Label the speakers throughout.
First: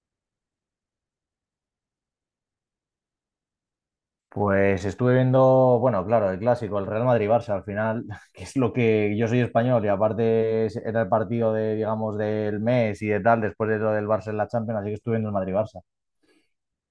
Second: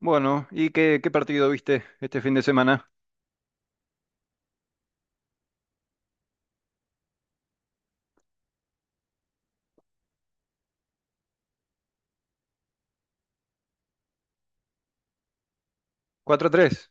Speaker 1: Bueno, ¿y qué partido viste este fin de semana?
Speaker 2: Pues estuve viendo, bueno, claro, el clásico, el Real Madrid-Barça al final, que es lo que yo soy español y aparte era el partido de, digamos, del mes y de tal, después de lo del Barça en la Champions, así que estuve viendo el Madrid-Barça.
Speaker 1: 4-3.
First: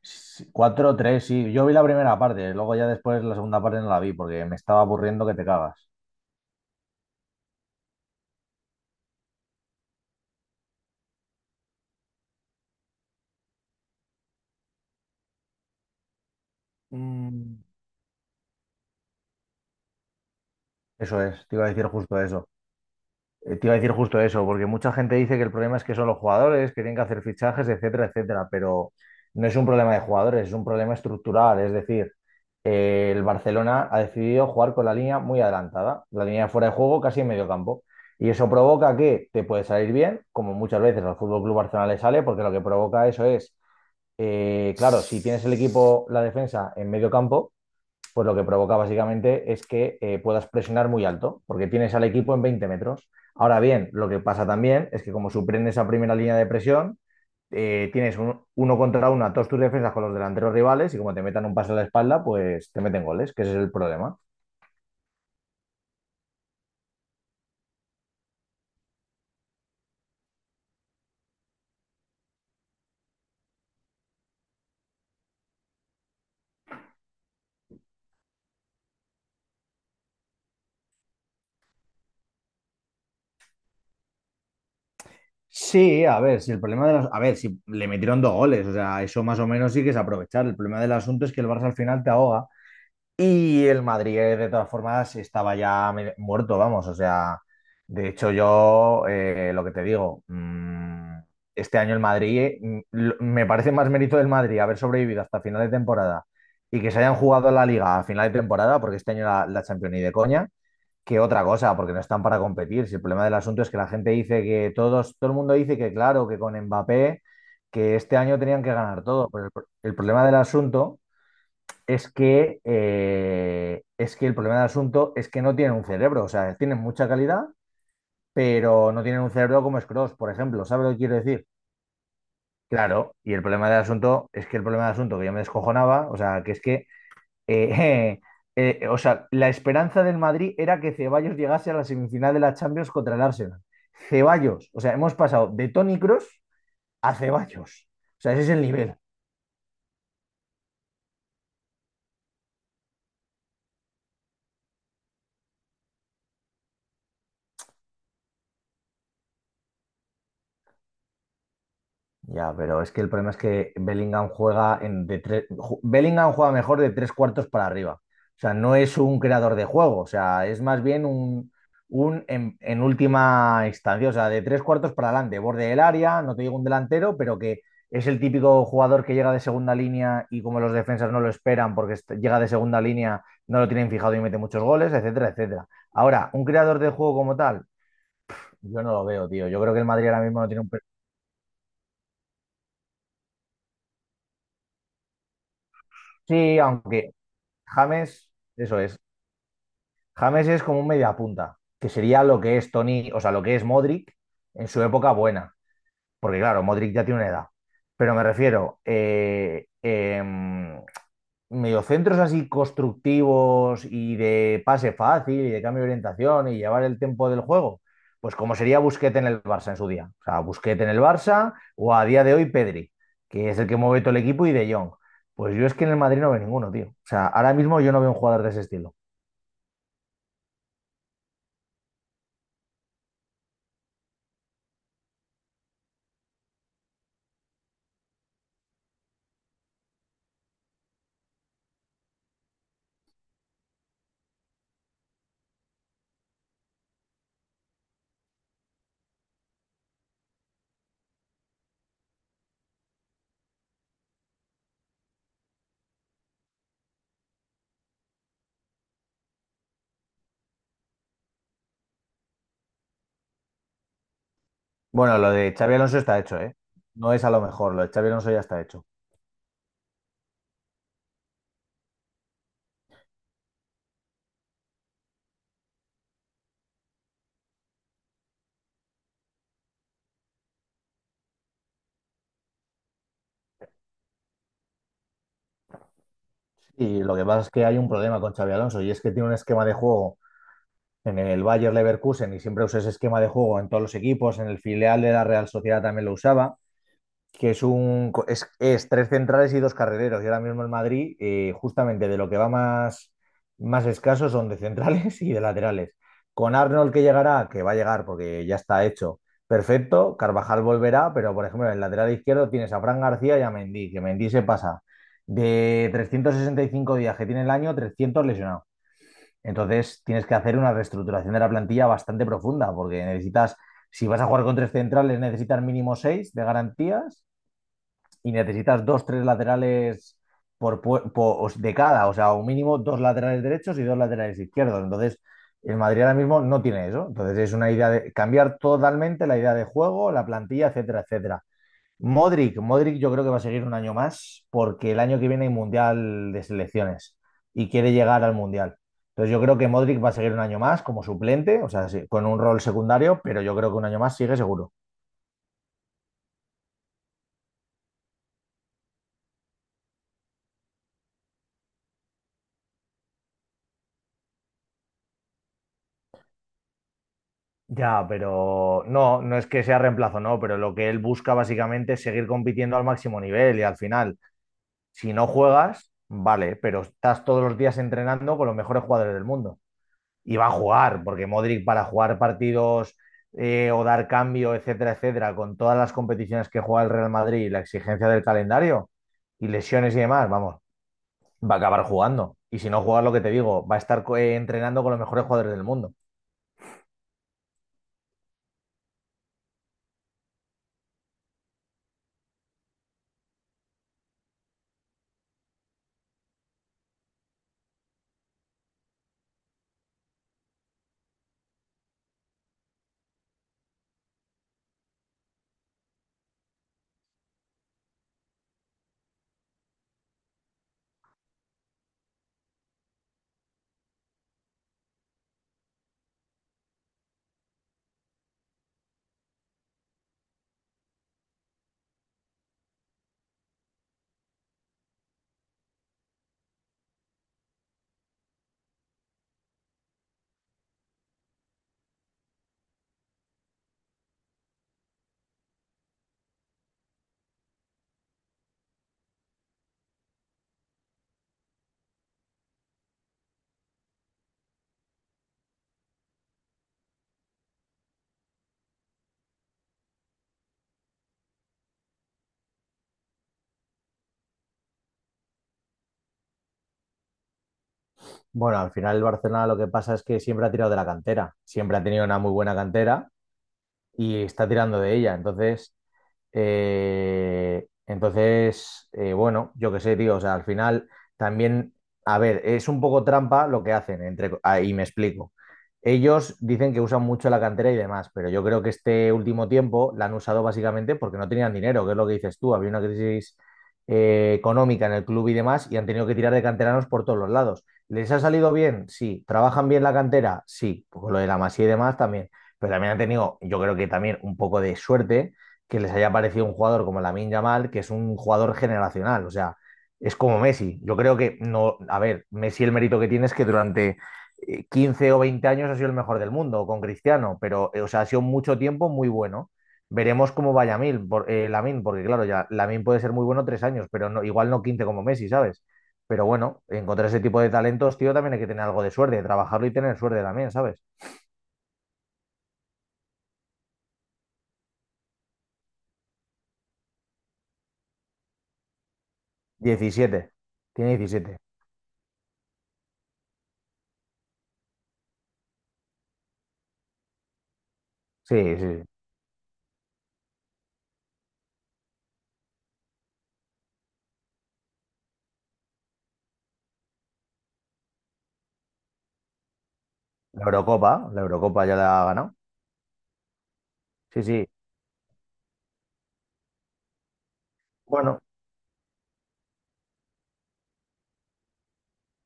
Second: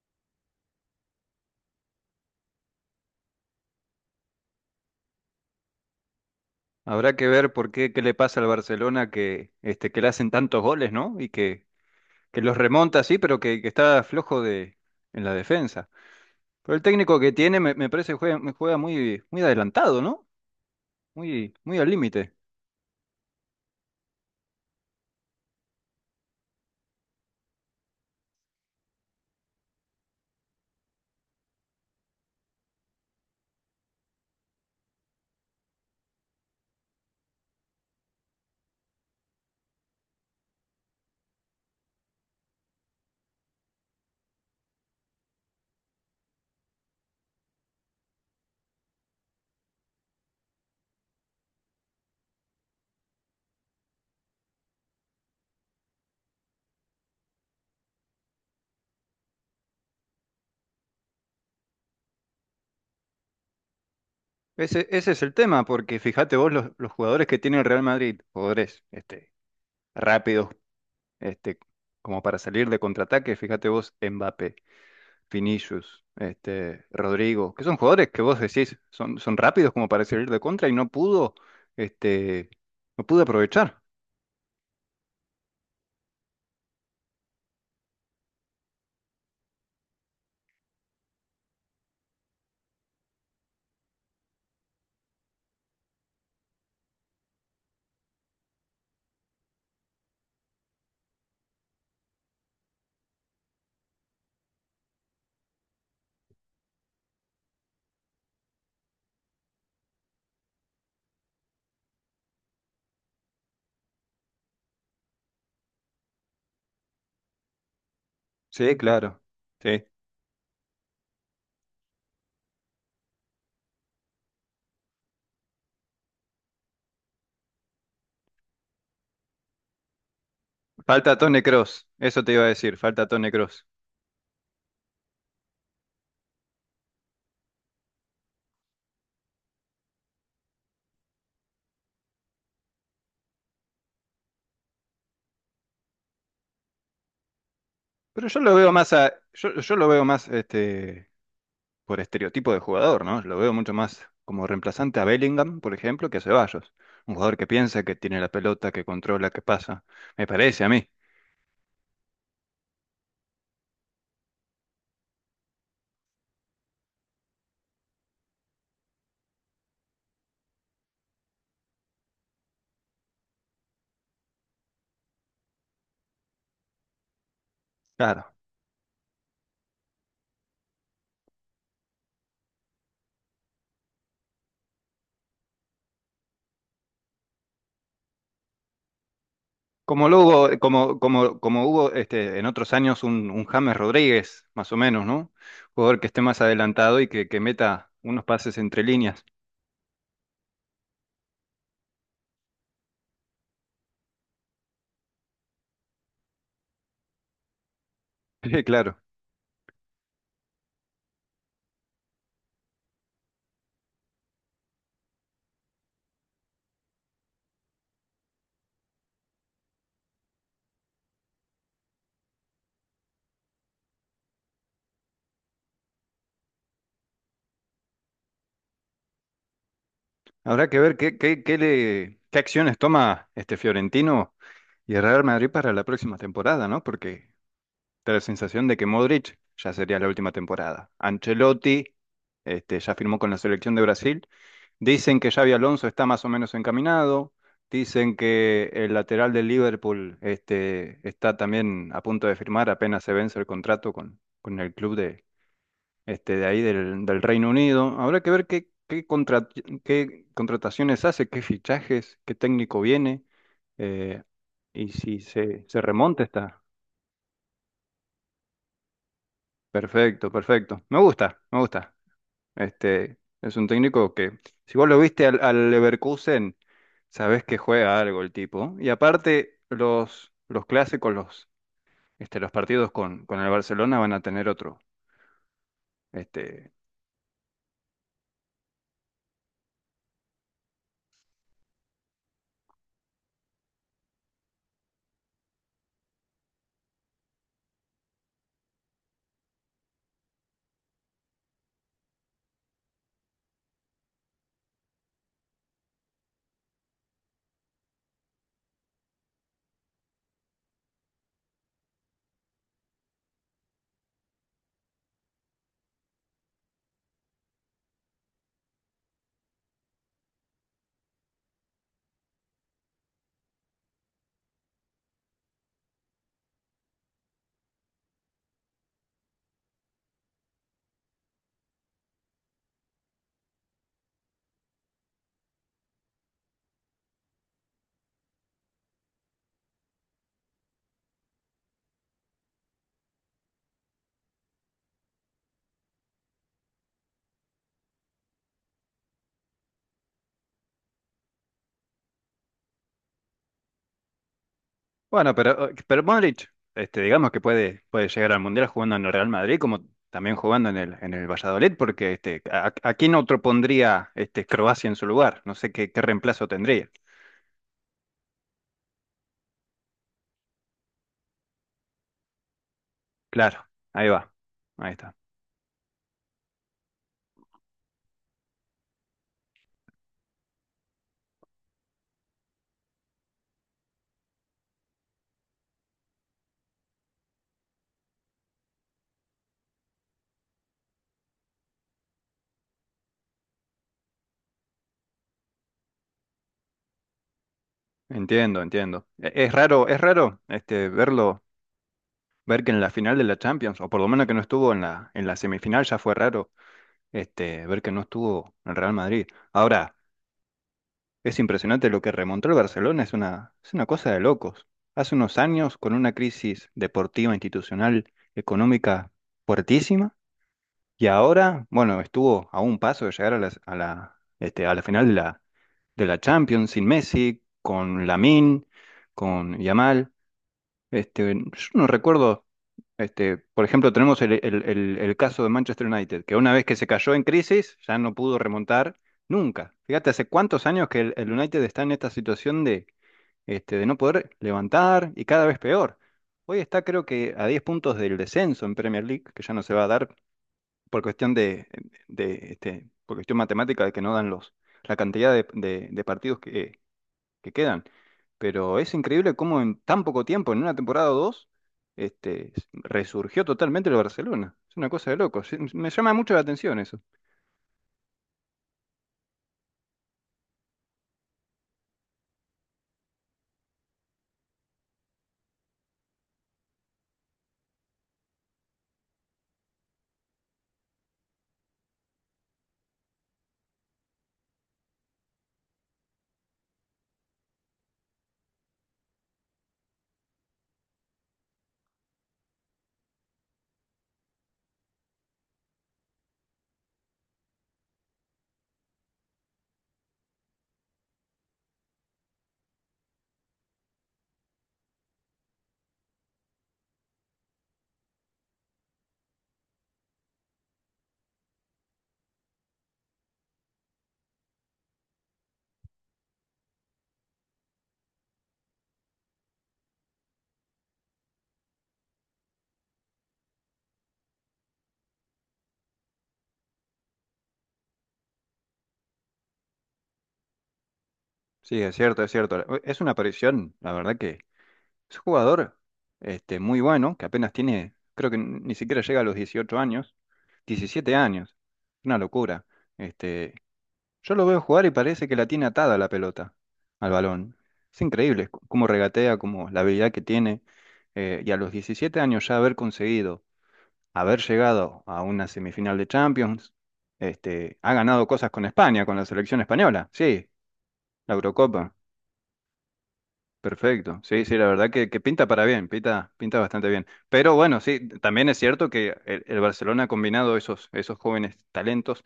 Speaker 2: Sí, 4-3, sí, yo vi la primera parte, luego ya después la segunda parte no la vi porque me estaba aburriendo que te cagas.
Speaker 1: Habrá que ver por qué le pasa al Barcelona que le hacen tantos goles, ¿no? Y que los remonta, sí, pero que está flojo en la defensa. Pero el técnico que
Speaker 2: Mm.
Speaker 1: tiene me parece que me juega muy, muy adelantado, ¿no?
Speaker 2: Eso es,
Speaker 1: Muy,
Speaker 2: te iba a
Speaker 1: muy
Speaker 2: decir
Speaker 1: al
Speaker 2: justo
Speaker 1: límite.
Speaker 2: eso. Te iba a decir justo eso, porque mucha gente dice que el problema es que son los jugadores, que tienen que hacer fichajes, etcétera, etcétera, pero no es un problema de jugadores, es un problema estructural. Es decir, el Barcelona ha decidido jugar con la línea muy adelantada, la línea fuera de juego casi en medio campo. Y eso provoca que te puede salir bien, como muchas veces al Fútbol Club Barcelona le sale, porque lo que provoca eso es, claro, si tienes el equipo, la defensa en medio campo, pues lo que provoca básicamente es que puedas presionar muy alto, porque tienes al equipo en 20 metros. Ahora bien, lo que pasa también es que como superen esa primera línea de presión, tienes uno contra uno a todos tus defensas con los delanteros rivales y como te metan un pase a la espalda, pues te meten goles, que ese es el problema.
Speaker 1: Ese es el tema, porque fíjate vos los jugadores que tiene el Real Madrid, jugadores, rápidos, este, como para salir de contraataque, fíjate vos, Mbappé. Vinicius, Rodrigo, que son jugadores que vos decís, son rápidos como para salir de contra y este, no pudo aprovechar.
Speaker 2: Sí, a ver, si el problema de los... A ver, si le metieron dos goles, o sea, eso más o menos sí que es aprovechar. El problema del asunto es que el Barça al final te ahoga. Y el Madrid, de todas formas, estaba ya muerto, vamos. O sea, de hecho, yo lo que te digo, este año el Madrid, me parece más mérito del Madrid haber sobrevivido hasta final de temporada y que se hayan jugado la Liga a final de temporada, porque este año la Champions ni de coña, que otra cosa, porque no están para competir. Si el problema del asunto es que la gente dice que todos, todo el mundo dice que, claro, que con Mbappé, que este año tenían que
Speaker 1: Sí,
Speaker 2: ganar
Speaker 1: claro.
Speaker 2: todo. Pero
Speaker 1: Sí.
Speaker 2: el problema del asunto es que, el problema del asunto es que no tienen un cerebro, o sea, tienen mucha calidad, pero no tienen un cerebro como Scrooge, por ejemplo, ¿sabes lo que quiero
Speaker 1: Falta Tony
Speaker 2: decir?
Speaker 1: Cross, eso te iba a decir, falta
Speaker 2: Claro,
Speaker 1: Tony
Speaker 2: y el
Speaker 1: Cross.
Speaker 2: problema del asunto es que el problema del asunto que yo me descojonaba, o sea, que es que, eh, o sea, la esperanza del Madrid era que Ceballos llegase a la semifinal de la Champions contra el Arsenal. Ceballos, o sea, hemos pasado de Tony Cross a Ceballos, o
Speaker 1: Pero
Speaker 2: sea,
Speaker 1: yo
Speaker 2: ese es
Speaker 1: lo
Speaker 2: el
Speaker 1: veo más
Speaker 2: nivel.
Speaker 1: por estereotipo de jugador, ¿no? Lo veo mucho más como reemplazante a Bellingham, por ejemplo, que a Ceballos. Un jugador que piensa, que tiene la pelota, que controla, que pasa. Me parece a mí.
Speaker 2: Ya, pero es que el problema es que Bellingham juega en de tres, Bellingham juega mejor de tres cuartos para arriba. O sea, no es un creador de juego, o sea, es más bien en última instancia, o sea, de tres cuartos para adelante, borde del área, no te digo un delantero, pero que es el
Speaker 1: Claro.
Speaker 2: típico jugador que llega de segunda línea y como los defensas no lo esperan porque llega de segunda línea, no lo tienen fijado y mete muchos goles, etcétera, etcétera. Ahora, un creador de juego como tal, yo no lo veo, tío. Yo creo que el Madrid
Speaker 1: Como
Speaker 2: ahora mismo no
Speaker 1: luego,
Speaker 2: tiene
Speaker 1: como, como, como hubo, en otros años un James Rodríguez, más o menos, ¿no? Jugador que esté más
Speaker 2: Sí,
Speaker 1: adelantado y
Speaker 2: aunque
Speaker 1: que meta unos
Speaker 2: James,
Speaker 1: pases
Speaker 2: eso
Speaker 1: entre
Speaker 2: es.
Speaker 1: líneas.
Speaker 2: James es como un mediapunta, que sería lo que es Tony, o sea, lo que es Modric en su época buena. Porque claro, Modric ya tiene una edad. Pero me
Speaker 1: Sí,
Speaker 2: refiero,
Speaker 1: claro.
Speaker 2: mediocentros así constructivos y de pase fácil y de cambio de orientación y llevar el tiempo del juego. Pues como sería Busquets en el Barça en su día. O sea, Busquets en el Barça o a día de hoy Pedri, que es el que mueve todo el equipo y De Jong. Pues yo es que en el Madrid no veo ninguno, tío. O sea, ahora mismo yo no veo un jugador de ese estilo.
Speaker 1: Habrá que ver qué acciones toma este Fiorentino y el Real Madrid para la próxima temporada, ¿no? Porque da la sensación de que Modric ya sería la última temporada. Ancelotti, ya firmó con la selección de Brasil. Dicen que Xavi Alonso está más o menos encaminado. Dicen que el lateral del Liverpool, está también a punto de firmar, apenas se vence el contrato con el club de ahí del Reino Unido. Habrá que ver qué contrataciones hace, qué fichajes, qué técnico viene, eh, y
Speaker 2: Bueno,
Speaker 1: si
Speaker 2: lo de
Speaker 1: se,
Speaker 2: Xavi
Speaker 1: se
Speaker 2: Alonso está
Speaker 1: remonta
Speaker 2: hecho, ¿eh?
Speaker 1: está.
Speaker 2: No es a lo mejor, lo de Xavi Alonso ya está hecho.
Speaker 1: Perfecto, perfecto. Me gusta, me gusta. Es un técnico que, si vos lo viste al Leverkusen, sabés que juega algo el tipo. Y aparte, los clásicos, los partidos con el Barcelona van a tener otro. Este,
Speaker 2: Y lo que pasa es que hay un problema con Xavi Alonso y es que tiene un esquema de juego en el Bayer Leverkusen y siempre usa ese esquema de juego en todos los equipos, en el filial de la Real Sociedad también lo usaba. Que es un es tres centrales y dos carrileros. Y ahora mismo en Madrid, justamente de lo que va más escaso son de centrales y de laterales. Con Arnold que llegará, que va a llegar porque ya está hecho, perfecto. Carvajal volverá, pero por ejemplo en el lateral izquierdo tienes a Fran García y a Mendy, que Mendy se pasa de 365 días que tiene el año, 300 lesionado. Entonces tienes que hacer una reestructuración de la plantilla bastante profunda, porque necesitas, si vas a jugar con tres centrales, necesitas mínimo seis de garantías y necesitas dos, tres laterales de cada, o sea, un mínimo dos laterales derechos y dos laterales izquierdos. Entonces, el Madrid ahora mismo no tiene eso. Entonces, es una idea de cambiar totalmente la idea de juego, la plantilla, etcétera, etcétera. Modric, Modric yo creo que va a seguir un año más porque el año que viene hay Mundial de Selecciones y quiere llegar al Mundial. Entonces yo creo que Modric va a seguir un año más como suplente, o sea, sí, con un rol secundario, pero yo creo que un año más sigue seguro.
Speaker 1: bueno, pero Modric, digamos que puede llegar al Mundial jugando en el Real Madrid, como también jugando en el Valladolid, porque, a quién otro pondría, Croacia en su lugar. No sé qué reemplazo tendría.
Speaker 2: Ya, pero no, no es que sea reemplazo, no, pero lo que él busca básicamente es seguir compitiendo al máximo nivel y
Speaker 1: Claro,
Speaker 2: al
Speaker 1: ahí
Speaker 2: final,
Speaker 1: va. Ahí
Speaker 2: si
Speaker 1: está.
Speaker 2: no juegas, vale, pero estás todos los días entrenando con los mejores jugadores del mundo. Y va a jugar, porque Modric para jugar partidos o dar cambio, etcétera, etcétera, con todas las competiciones que juega el Real Madrid y la exigencia del calendario y lesiones y demás, vamos, va a acabar jugando. Y si no juegas, lo que te digo, va a estar entrenando con los mejores jugadores del mundo.
Speaker 1: Entiendo, entiendo. Es raro verlo, ver que en la final de la Champions, o por lo menos que no estuvo en la semifinal, ya fue raro, ver que no estuvo en Real Madrid. Ahora, es impresionante lo que remontó el Barcelona, es una cosa de locos. Hace unos años, con una crisis deportiva, institucional, económica fuertísima, y ahora, bueno, estuvo a un paso de llegar a la final de la Champions sin Messi, con Lamine, con Yamal. Yo no recuerdo, por ejemplo, tenemos el caso de Manchester United, que una vez que se cayó en crisis, ya no pudo remontar nunca. Fíjate, hace cuántos años que el United está en esta situación de no poder levantar y cada vez peor. Hoy está, creo, que a 10 puntos del descenso en Premier League, que ya no se va a dar por cuestión por cuestión matemática de que no dan la cantidad de partidos que quedan. Pero es increíble cómo en tan poco tiempo, en una temporada o dos, resurgió totalmente el Barcelona. Es una cosa de loco. Sí, me llama mucho la atención eso.
Speaker 2: Bueno, al final el Barcelona lo que pasa es que siempre ha tirado de la cantera, siempre ha tenido una muy buena cantera y está tirando de ella. Bueno, yo qué sé, tío, o sea, al final también, a ver, es un poco trampa lo que hacen, y me explico. Ellos dicen que usan mucho la cantera y demás, pero yo creo que este último tiempo la han usado básicamente porque no tenían dinero, que es lo que dices tú, había una crisis económica en el club y demás, y han tenido que tirar de canteranos por todos los lados. ¿Les ha salido bien? Sí. ¿Trabajan bien la cantera? Sí. Con lo de la Masía y demás también. Pero también han tenido, yo creo que también un poco de suerte que les haya parecido un jugador como Lamine Yamal, que es un jugador generacional, o sea, es como Messi. Yo creo que no, a ver, Messi el mérito que tiene es que durante 15 o 20 años ha sido el mejor del mundo con Cristiano, pero o sea, ha sido mucho tiempo muy bueno. Veremos cómo vaya Lamine, porque claro, ya Lamine puede ser muy bueno 3 años, pero no, igual no 15 como Messi, ¿sabes? Pero bueno, encontrar ese tipo de talentos, tío, también hay que tener algo de suerte, trabajarlo y tener suerte también, ¿sabes?
Speaker 1: Sí, es cierto, es cierto. Es una aparición, la verdad que es un jugador, muy bueno, que apenas tiene, creo que ni siquiera llega a los 18 años,
Speaker 2: Diecisiete. Tiene
Speaker 1: 17
Speaker 2: 17.
Speaker 1: años. Una locura. Este, Yo lo veo jugar y parece que la tiene atada la pelota al balón. Es
Speaker 2: Sí,
Speaker 1: increíble,
Speaker 2: sí. Sí.
Speaker 1: cómo regatea, cómo la habilidad que tiene. Y a los 17 años ya haber conseguido, haber llegado a una semifinal de Champions, ha ganado cosas con España, con la selección española. Sí,
Speaker 2: La
Speaker 1: la
Speaker 2: Eurocopa ya la
Speaker 1: Eurocopa.
Speaker 2: ha ganado.
Speaker 1: Perfecto.
Speaker 2: Sí,
Speaker 1: Sí,
Speaker 2: sí.
Speaker 1: sí, la verdad que pinta para bien, pinta bastante bien. Pero bueno, sí,
Speaker 2: Bueno,
Speaker 1: también es cierto que el Barcelona ha combinado esos jóvenes talentos.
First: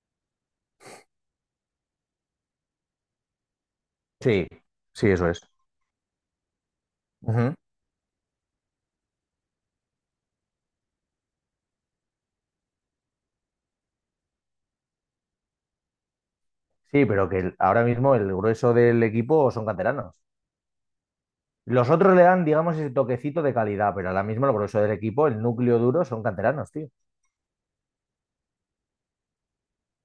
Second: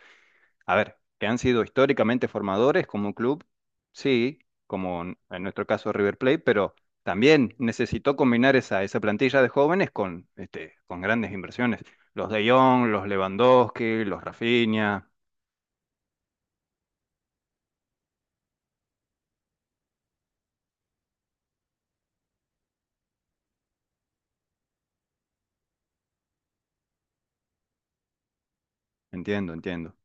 Speaker 1: A ver, que han sido históricamente formadores como un club, sí,
Speaker 2: sí,
Speaker 1: como
Speaker 2: sí,
Speaker 1: en
Speaker 2: eso es.
Speaker 1: en nuestro caso River Plate, pero
Speaker 2: Ujú.
Speaker 1: también necesitó combinar esa plantilla de jóvenes con grandes inversiones. Los De Jong, los Lewandowski, los Rafinha.
Speaker 2: Sí, pero que ahora mismo el grueso del equipo son canteranos. Los otros le dan, digamos, ese toquecito de calidad, pero ahora mismo el grueso del equipo, el núcleo duro, son canteranos, tío.
Speaker 1: Entiendo, entiendo.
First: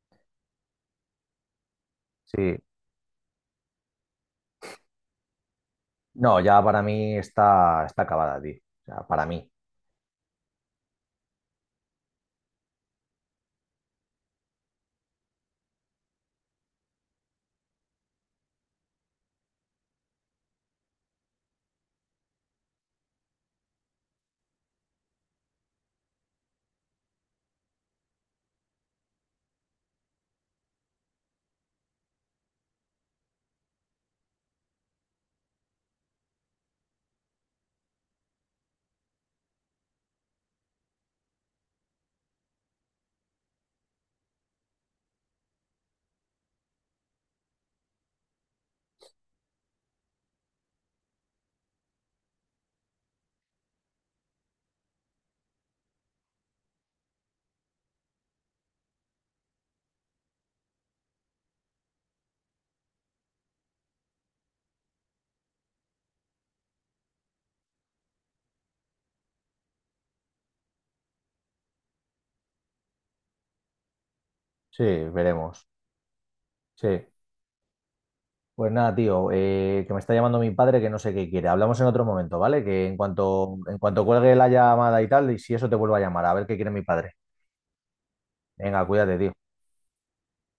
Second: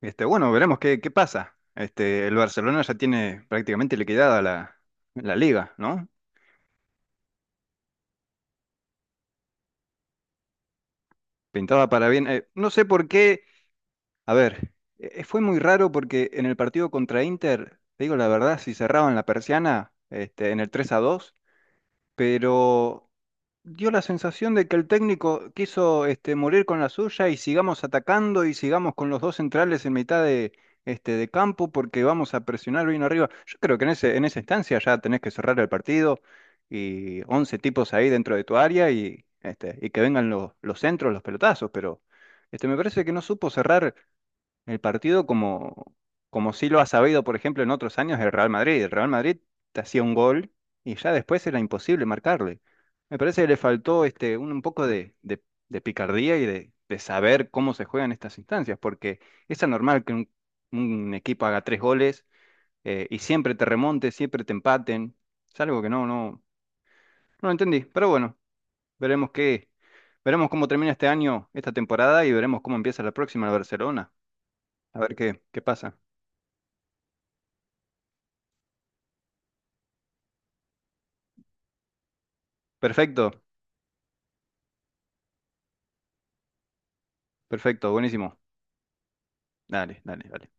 Speaker 1: Bueno, veremos qué pasa. El
Speaker 2: Sí.
Speaker 1: Barcelona ya tiene prácticamente liquidada la liga, ¿no?
Speaker 2: No, ya para mí está acabada, tío. O sea, para mí.
Speaker 1: Pintaba para bien. No sé por qué. A ver, fue muy raro porque en el partido contra Inter, te digo la verdad, si cerraban la persiana, en el 3-2, pero dio la sensación de que el técnico quiso, morir con la suya y sigamos atacando y sigamos con los dos centrales en mitad de campo porque vamos a presionar bien arriba. Yo creo que en esa instancia ya tenés que cerrar el partido y 11 tipos ahí dentro de tu área y que vengan los centros, los pelotazos, pero, me parece que no supo cerrar el partido como sí lo ha sabido, por ejemplo, en otros años el Real Madrid. El Real Madrid te hacía un gol y ya después era imposible marcarle. Me parece que le faltó, un poco de picardía y de saber cómo se juegan estas instancias, porque es anormal que un equipo haga tres goles, y siempre te remonte, siempre te empaten. Es algo que no, no, no entendí. Pero bueno, veremos qué, veremos cómo termina este año, esta temporada, y veremos cómo empieza la próxima el Barcelona.
Speaker 2: Sí,
Speaker 1: A ver qué
Speaker 2: veremos.
Speaker 1: pasa.
Speaker 2: Sí. Pues nada, tío, que me está llamando mi padre que no sé qué quiere. Hablamos en otro momento, ¿vale? Que
Speaker 1: Perfecto,
Speaker 2: en cuanto cuelgue la llamada y tal, y si eso te vuelvo a llamar, a ver qué quiere mi padre.
Speaker 1: perfecto, buenísimo.
Speaker 2: Venga, cuídate, tío.
Speaker 1: Dale, dale, dale.